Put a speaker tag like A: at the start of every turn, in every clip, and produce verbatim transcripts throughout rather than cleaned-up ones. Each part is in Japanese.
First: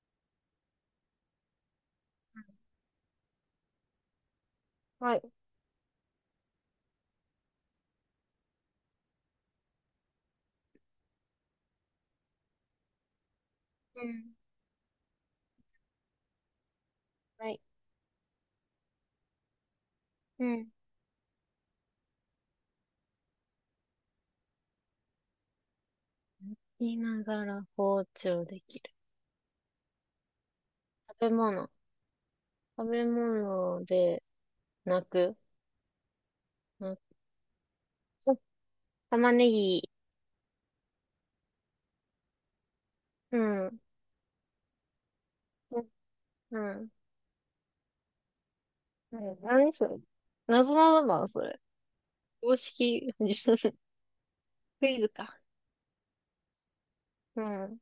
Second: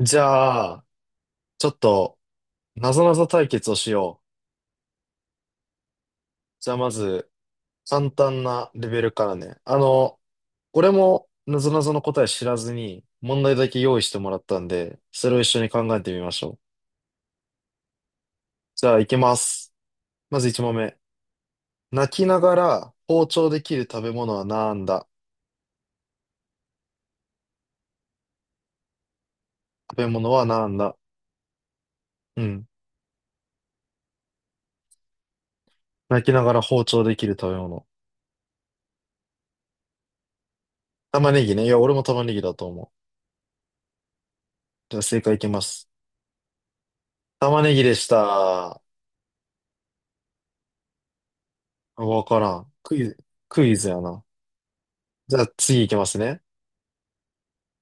A: じゃあ、ちょっと、なぞなぞ対決をしよう。
B: はい。
A: じゃあ、まず、簡単なレベルからね。あの、俺も、なぞなぞの答え知らずに、問題だけ用
B: う
A: 意しても
B: ん。
A: らったんで、それを一緒に考えてみましょう。
B: はい。
A: じゃあ、いきます。ま
B: う
A: ず
B: ん。
A: いちもんめ問目。泣きながら包丁できる食べ物はなんだ？
B: 言いながら包丁できる。
A: 食べ物はなんだ？
B: 食べ物。
A: うん。
B: 食べ物で泣く。
A: 泣きながら包
B: 泣
A: 丁できる食べ物。
B: く。玉ねぎ。
A: 玉ねぎね。いや、俺も玉ねぎだと思う。
B: うん。
A: じゃあ、正解いきま
B: うん。
A: す。
B: うん。
A: 玉ねぎでした。
B: ね、何それ？謎なんだな、それ。
A: わから
B: 公
A: ん。クイ
B: 式、
A: ズ、クイ ズやな。
B: クイズ
A: じ
B: か。
A: ゃあ次行きますね。
B: うん。うん。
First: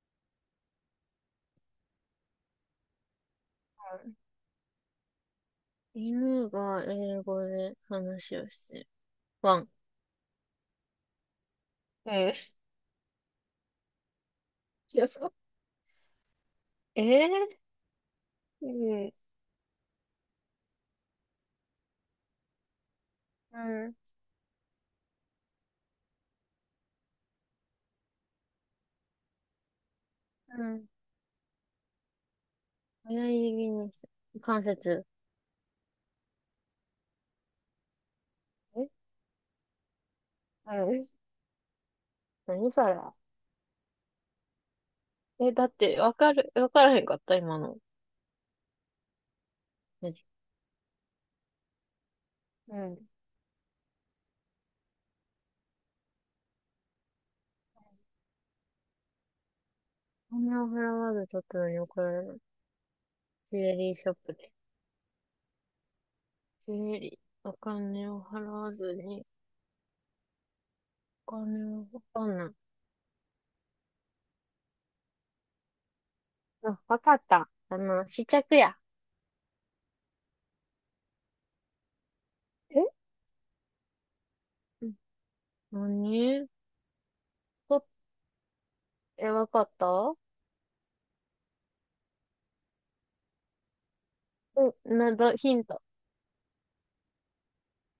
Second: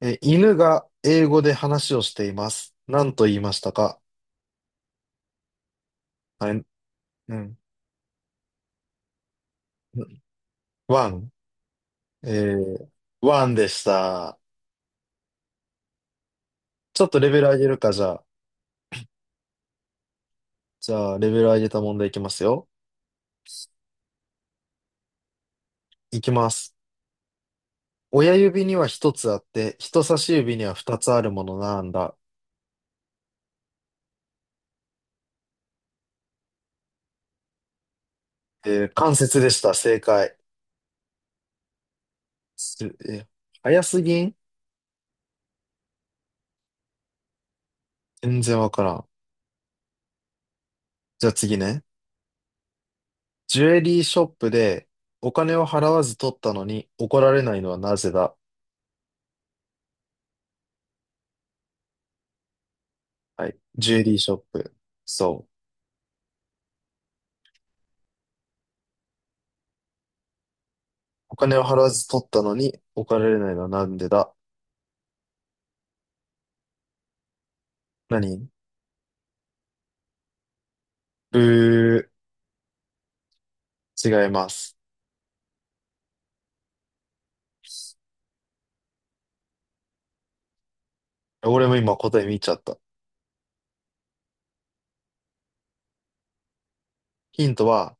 A: え、犬が英語で話をしています。何と言いましたか？
B: 犬
A: はい、
B: が英
A: う
B: 語
A: ん。
B: で話をしてる。ワン。
A: ワン。
B: うん。
A: え
B: い
A: ー、ワンでした。
B: や、そう。
A: ち
B: え
A: ょっとレベル
B: ー、
A: 上げるか、じゃあ。
B: うん。
A: じゃあ、レベル上げた問題いきますよ。
B: うん。
A: いきます。親指には一つあって、人差し指
B: う
A: には
B: ん。
A: 二つあるものなんだ。
B: 親指にして、関節。
A: え
B: え。
A: ー、関節でした。正解。
B: うん。何
A: す
B: それ。
A: え、早すぎん？
B: え、だって、わかる、わからへんかった、今の。
A: 全然わからん。
B: マジ。
A: じゃあ次ね。
B: うん。
A: ジュエリーショップでお金を払わず取ったのに怒られないのはなぜだ？
B: お金を払わず取ったのに怒られる。
A: はい。
B: ジュエリ
A: ジ
B: ー
A: ュエ
B: ショ
A: リ
B: ッ
A: ーショ
B: プ
A: ッ
B: で。
A: プ。そう。
B: ジュエリー。お金を払わずに、お
A: お金を
B: 金
A: 払
B: を
A: わ
B: わ
A: ず取
B: か
A: っ
B: ん
A: た
B: ない。
A: のに怒られないのはなんでだ？
B: あ、わかった。あの、試
A: 何？
B: 着や。
A: う
B: え。
A: ー、違います。
B: うん。何と、え、わかった。う
A: 俺も今答え見ちゃった。
B: ん。なだ、ヒント。
A: ヒントは、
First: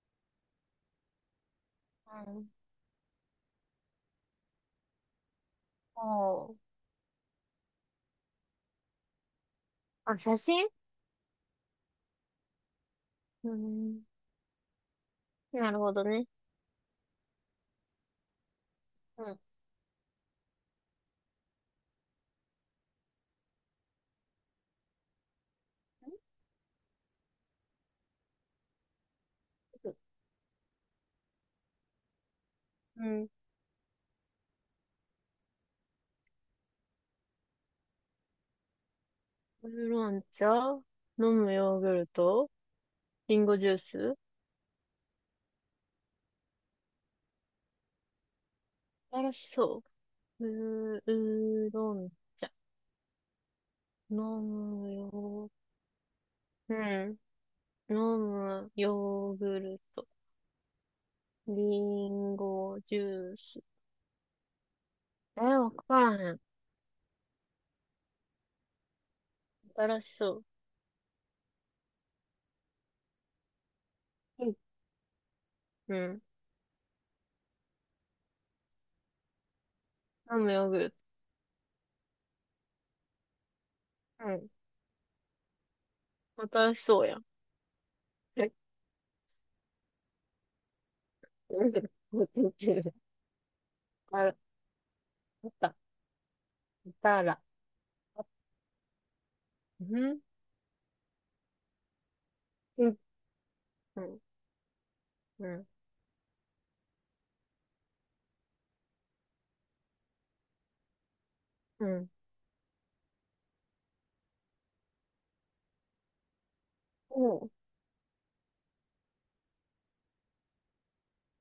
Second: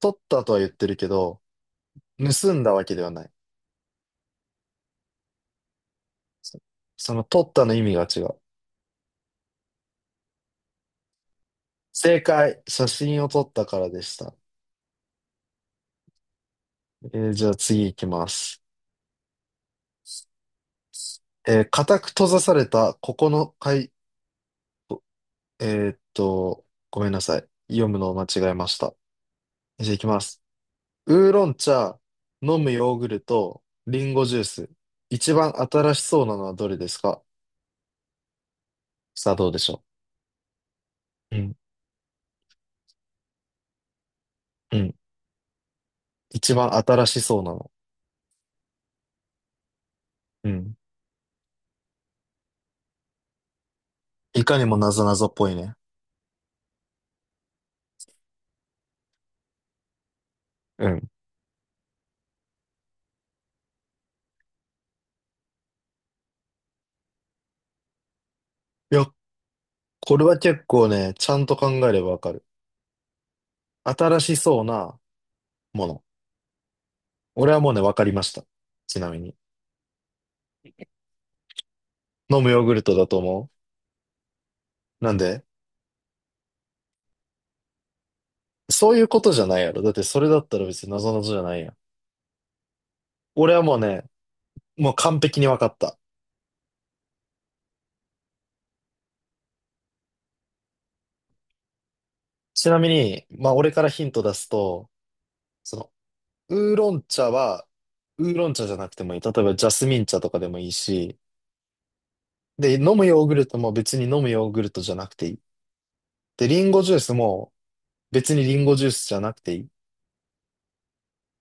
A: 取ったとは言ってるけど、
B: うん。
A: 盗んだわけではない。
B: お
A: そ
B: ー。
A: その取ったの意味が違う。
B: あ、写真。
A: 正解。写真を撮っ
B: う
A: たからで
B: ん。
A: した。
B: なるほどね。
A: えーじゃあ次行きます。
B: うん。
A: えー固く閉ざされたここの階、えーっと、ごめんなさい。読むのを間違えました。じゃあ、いきます。ウーロン茶、飲むヨー
B: う
A: グル
B: ん。
A: ト、リンゴジュース。一番新しそうなのはどれですか？さあ、どうで
B: ウ
A: しょ
B: ーロン茶、飲
A: う。う
B: む
A: ん、
B: ヨーグルト、リンゴジュース。
A: うん。一番新しそうなの。
B: 新しそう。
A: うん。
B: うー、うーろん茶。飲
A: いかにもな
B: む
A: ぞなぞっぽ
B: よ。
A: いね。
B: うん。飲むヨーグルト。
A: うん。い
B: リンゴジュース。えー、わからへん。
A: や、
B: 新し
A: これ
B: そ
A: は
B: う。
A: 結構ね、ちゃんと考えればわかる。新し
B: うん。
A: そうなも
B: う
A: の。
B: ん。
A: 俺はもうね、わかりました。ちなみに。
B: 飲むヨーグルト。
A: 飲むヨーグルトだと思
B: うん。
A: う。なんで？
B: 新しそうやん。え。
A: そういうことじゃないやろ。だってそれだったら別になぞなぞじゃない
B: う
A: や
B: ん。
A: ん。俺はもうね、
B: あら、
A: もう完璧に
B: あっ
A: 分か
B: た。
A: った。
B: いたら。うん。
A: ちな
B: う
A: み
B: ん。
A: に、まあ俺から
B: う
A: ヒン
B: ん。
A: ト出すと、
B: うん。
A: その、ウーロン茶は、ウーロン茶じゃなくてもいい。例えばジャスミン茶とかでもいいし、
B: うん。
A: で、飲むヨーグルトも別に飲むヨーグルトじゃなくていい。で、リンゴジュース
B: おう、
A: も別にリンゴジュースじゃなくていい。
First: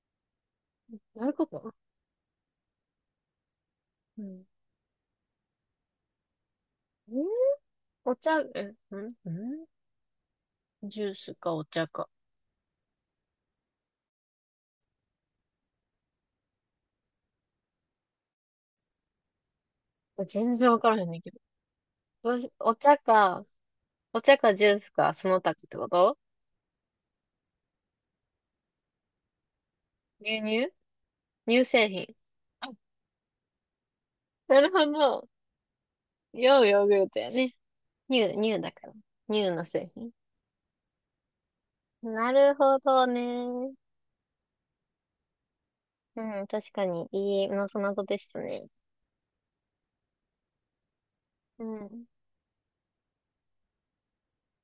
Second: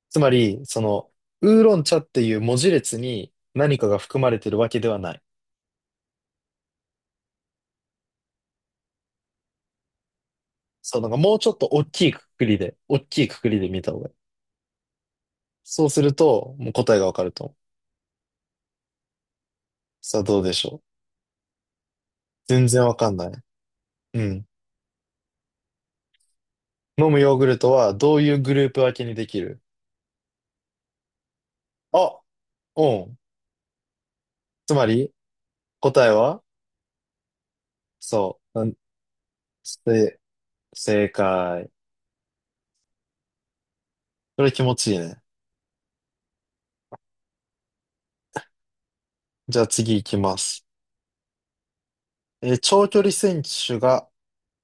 A: つまり、その、
B: どういうこ
A: ウー
B: と？
A: ロン茶っていう文字列に何かが含
B: う
A: まれ
B: ん。
A: てるわけではない。
B: うん。お茶、え、うん、うん。
A: そう、
B: ジ
A: な
B: ュ
A: ん
B: ー
A: か
B: ス
A: もうちょ
B: か
A: っ
B: お
A: と大
B: 茶
A: き
B: か。
A: いくくりで、大きいくくりで見た方がいい。そうすると、もう答えがわかると思う。さあどうで
B: 全
A: し
B: 然
A: ょ
B: わか
A: う。
B: らへんねんけど。どうし、
A: 全
B: お
A: 然わ
B: 茶
A: かんない。
B: か、
A: う
B: お茶
A: ん。
B: かジュースか、その他ってこと？
A: 飲むヨーグルトはどういうグループ分けにできる？
B: 牛乳。乳製品。
A: あ、
B: あ、
A: うん。
B: なる
A: つま
B: ほ
A: り、
B: ど。
A: 答えは
B: ようヨーグルトやね。乳、
A: そ
B: 乳
A: う。う
B: だ
A: ん。
B: から。乳の製品。
A: せ、正解。
B: なるほどね。
A: これ気持ちいいね。
B: うん、確かに、いいのそなぞでしたね。
A: じゃあ次行きます。
B: うん。
A: えー長距離選手が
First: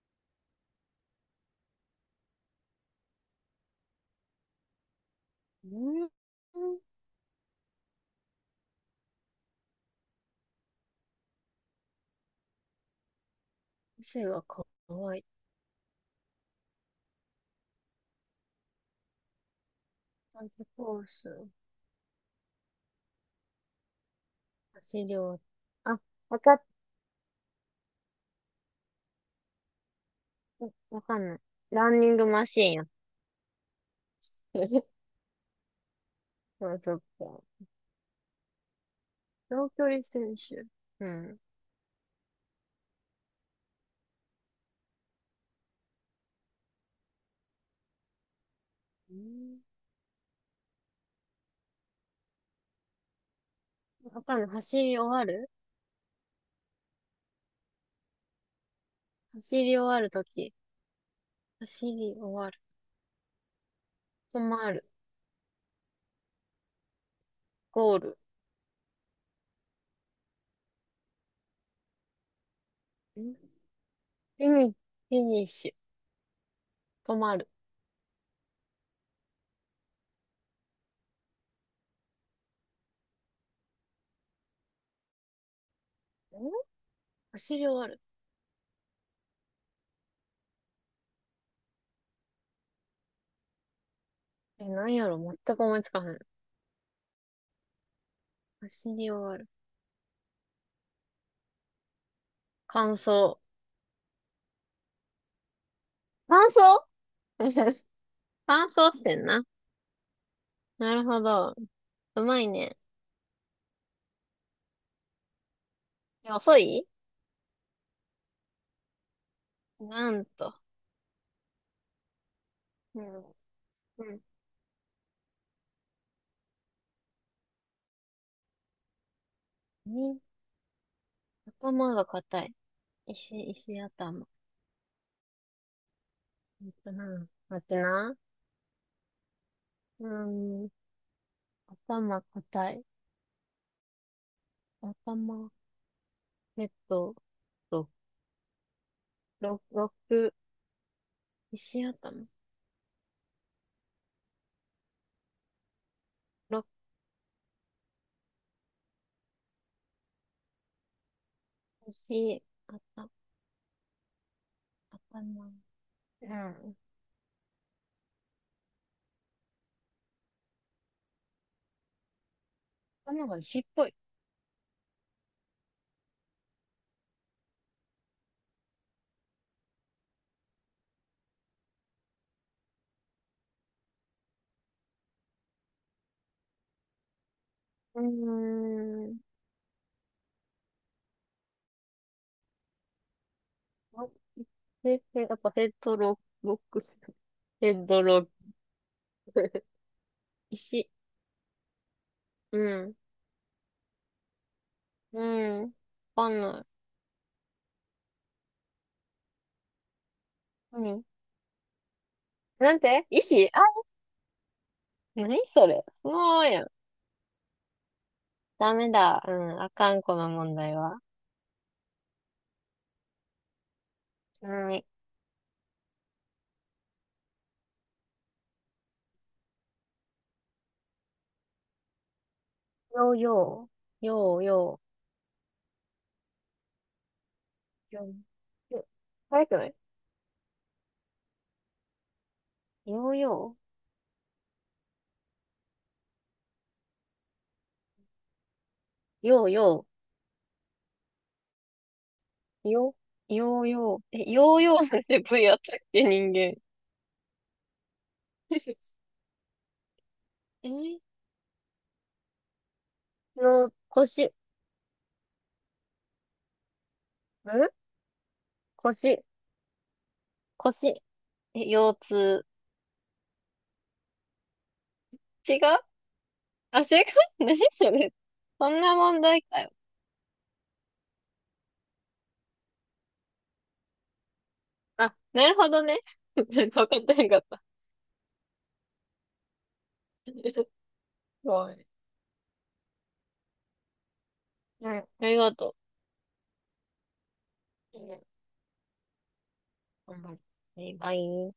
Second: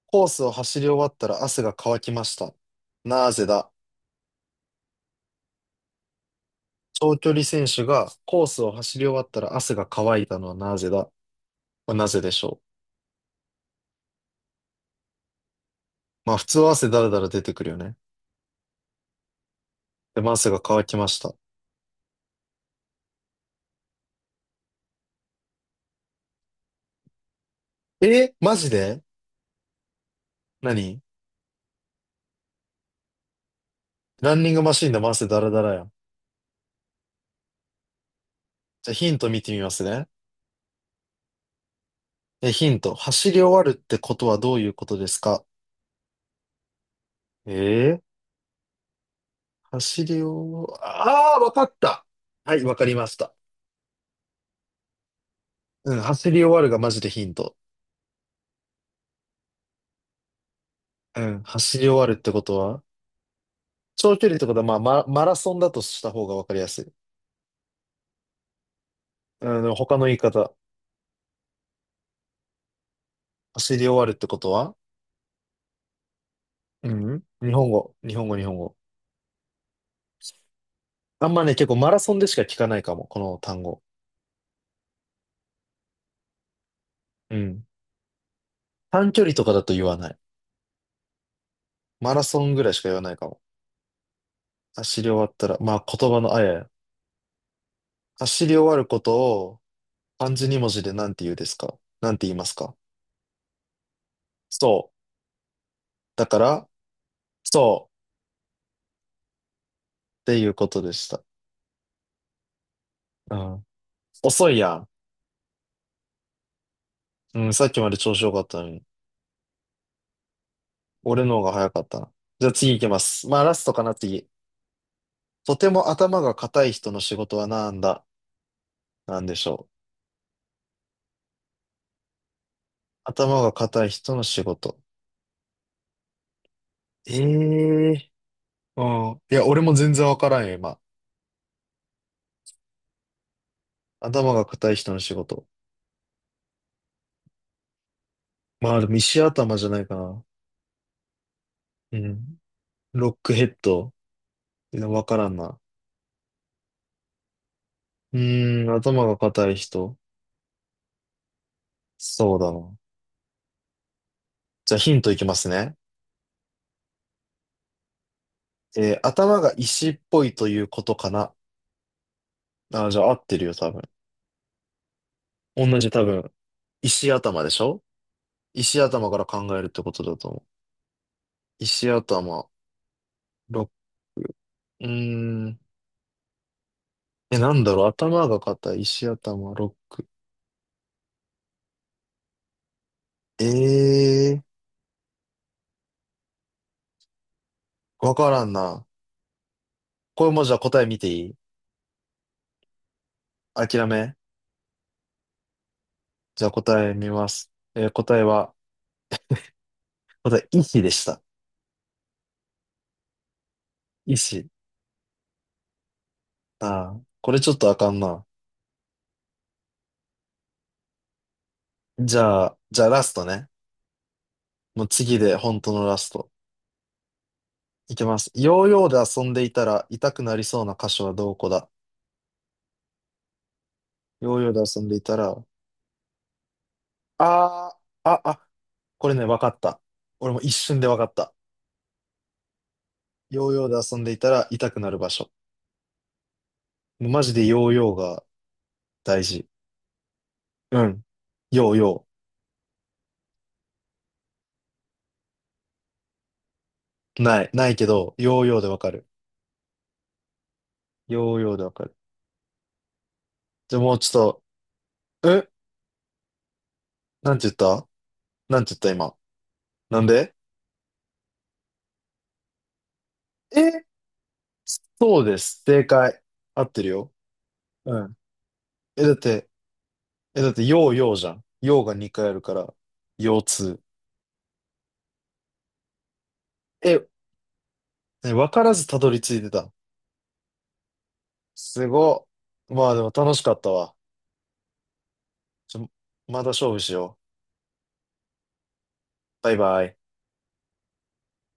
A: コースを走り終わったら汗が乾きました。なぜだ？
B: うん。
A: 長距離選手がコースを走り終わったら汗が乾いたのはなぜだ？これなぜでしょ
B: 汗はかわいい。
A: う？まあ普通は汗だらだら出てくるよね。でも
B: タン
A: 汗が乾き
B: コー
A: ました。
B: ス。汗量。あ、わかっ、
A: えーマジで？何？
B: わかんない。ランニングマシーンやっ
A: ランニン
B: て
A: グマシ
B: る。
A: ンで回せダラダラやん。
B: そう、そっか。
A: じゃあヒント見てみま
B: 長
A: す
B: 距離
A: ね。
B: 選手。うん。
A: え、ヒント。走り終わるってことはどういうことですか？えー、
B: うん。
A: 走り終わ、ああ、わかった。はい、わかりました。
B: わかんない。走り終わる
A: うん、走り終わるがマジでヒント。
B: 走り終わるとき。
A: うん、走
B: 走
A: り終わ
B: り
A: るって
B: 終
A: こ
B: わ
A: と
B: る。
A: は長距離っ
B: 止
A: てことは、
B: ま
A: まあ、
B: る。
A: マ、マラソンだとした方がわかりやすい。
B: ゴール。
A: うん、でも他の言い方。
B: んフ
A: 走り終わるってこ
B: ィ
A: と
B: ニ
A: は？
B: フィニッシ
A: う
B: ュ。止
A: ん、
B: まる。
A: 日本語、日本語、日本語。あんまね、結構マラソンでしか聞かないかも、この単語。
B: ん
A: う
B: 走
A: ん。
B: り終わる。
A: 短距離とかだと言わない。マラソンぐらいしか言わないかも。
B: え、なん
A: 走
B: や
A: り終
B: ろ？
A: わった
B: 全
A: ら、
B: く思い
A: まあ
B: つかへ
A: 言
B: ん。
A: 葉のあやや。走り終わる
B: 走
A: こ
B: り終
A: と
B: わる。
A: を漢字に文字で何て言うですか何て言いますか？
B: 乾燥。
A: そう。だか
B: 乾
A: ら、
B: 燥。
A: そ
B: 乾燥してん。 な。
A: うっていうことで
B: なる
A: し
B: ほ
A: た。
B: ど。うまいね。
A: うん。遅いやん。
B: え、遅い？
A: うん、さっきまで調子良かったのに。
B: なんと。
A: 俺の方が早かったな。じゃあ次行きま
B: うん。
A: す。まあラストかな、
B: う
A: 次。とても頭が固い人の仕事はなんだ？なんでしょう。
B: ん。ん。頭が硬い。石、
A: 頭が
B: 石
A: 固い人の
B: 頭。
A: 仕事。
B: えっと
A: え
B: な。待って
A: え。
B: な。
A: うん。いや、俺も全
B: う
A: 然わからんよ、
B: ーん、
A: 今。
B: 頭硬い。
A: 頭が固い人の仕事。
B: 頭、えっと、と、
A: まあ、でも石頭
B: ろ
A: じゃない
B: 六、
A: かな。
B: 石
A: う
B: 頭。
A: ん。ロックヘッド。わからんな。
B: 六、
A: うーん、頭が硬い人。そう
B: 石、
A: だな。
B: 頭、
A: じゃあヒントいきます
B: 頭。
A: ね。
B: うん。
A: えー頭が石っぽいということかな。あー、じゃあ合っ
B: 頭
A: て
B: が
A: るよ、
B: 石っ
A: 多分。
B: ぽい。
A: 同じ多分。石頭でしょ？石頭から考えるってことだと思う。石頭、ロック。うーん。え、なんだろう。
B: う
A: 頭が
B: ー
A: 硬い、石
B: ん。
A: 頭、ロック。
B: ろ
A: ええ
B: へ、へ、やっぱヘッドロック、ヘッド
A: ー、わ
B: ロ
A: か
B: ッ
A: らんな。
B: ク。
A: これも じゃあ答え
B: 石。
A: 見ていい？
B: うん。
A: 諦め。
B: うん。わかん
A: じゃあ
B: ない。
A: 答え見ます。えー答えは、また、医師でし
B: 何、
A: た。
B: なんて、石、あ、
A: 医師。
B: 何それ、そのままやん。
A: ああ、これちょっとあかんな。
B: ダメだ。うん。あかん、この問題は。
A: じゃあ、じゃあラストね。
B: うん。よ
A: もう次で本当のラスト。いきます。ヨーヨーで遊んでいたら痛くなりそうな箇所はどこだ？
B: ー、よう、
A: ヨ
B: よ
A: ー
B: う、
A: ヨーで遊
B: よ
A: ん
B: う、
A: でいたら、あ
B: よ
A: ー、あ、あ、
B: よ。
A: これね、わ
B: 早
A: か
B: く
A: っ
B: ない？
A: た。俺も一瞬でわかった。
B: ヨー
A: ヨー
B: ヨ
A: ヨーで遊んでいたら痛くなる場所。もうマジでヨーヨーが大
B: ー、ヨ
A: 事。
B: ーヨ
A: うん。ヨーヨ
B: ー、ヨ、ヨーヨー、え、ヨーヨーなんて部位あったっけ、人間。
A: ー。ない、ないけど、ヨーヨーでわか る。
B: え。
A: ヨーヨーでわかる。
B: の、
A: じゃあもうち
B: 腰、
A: ょ
B: ん。
A: っと、えなんて言った？なんて言った今？
B: 腰、
A: なんで？
B: 腰、え、腰痛。
A: え、そうで
B: 違う。
A: す。正解。合って
B: あ、
A: る
B: 正
A: よ。
B: 解。 何そ
A: う
B: れ？
A: ん。
B: そんな
A: え、だっ
B: 問題
A: て、
B: かよ。
A: え、だって、ようようじゃん。ようがにかいあるから、腰痛。
B: あ、なるほどね。ちょっと分かっ
A: え、
B: てへんかった。
A: ね、わからずたどり着いてた。
B: ごめん。
A: すごっ。まあでも楽しかったわ。
B: うん、ありがと
A: ちょ、また勝負しよう。
B: う。うん、
A: バイバイ。
B: 頑張る。バイバイ。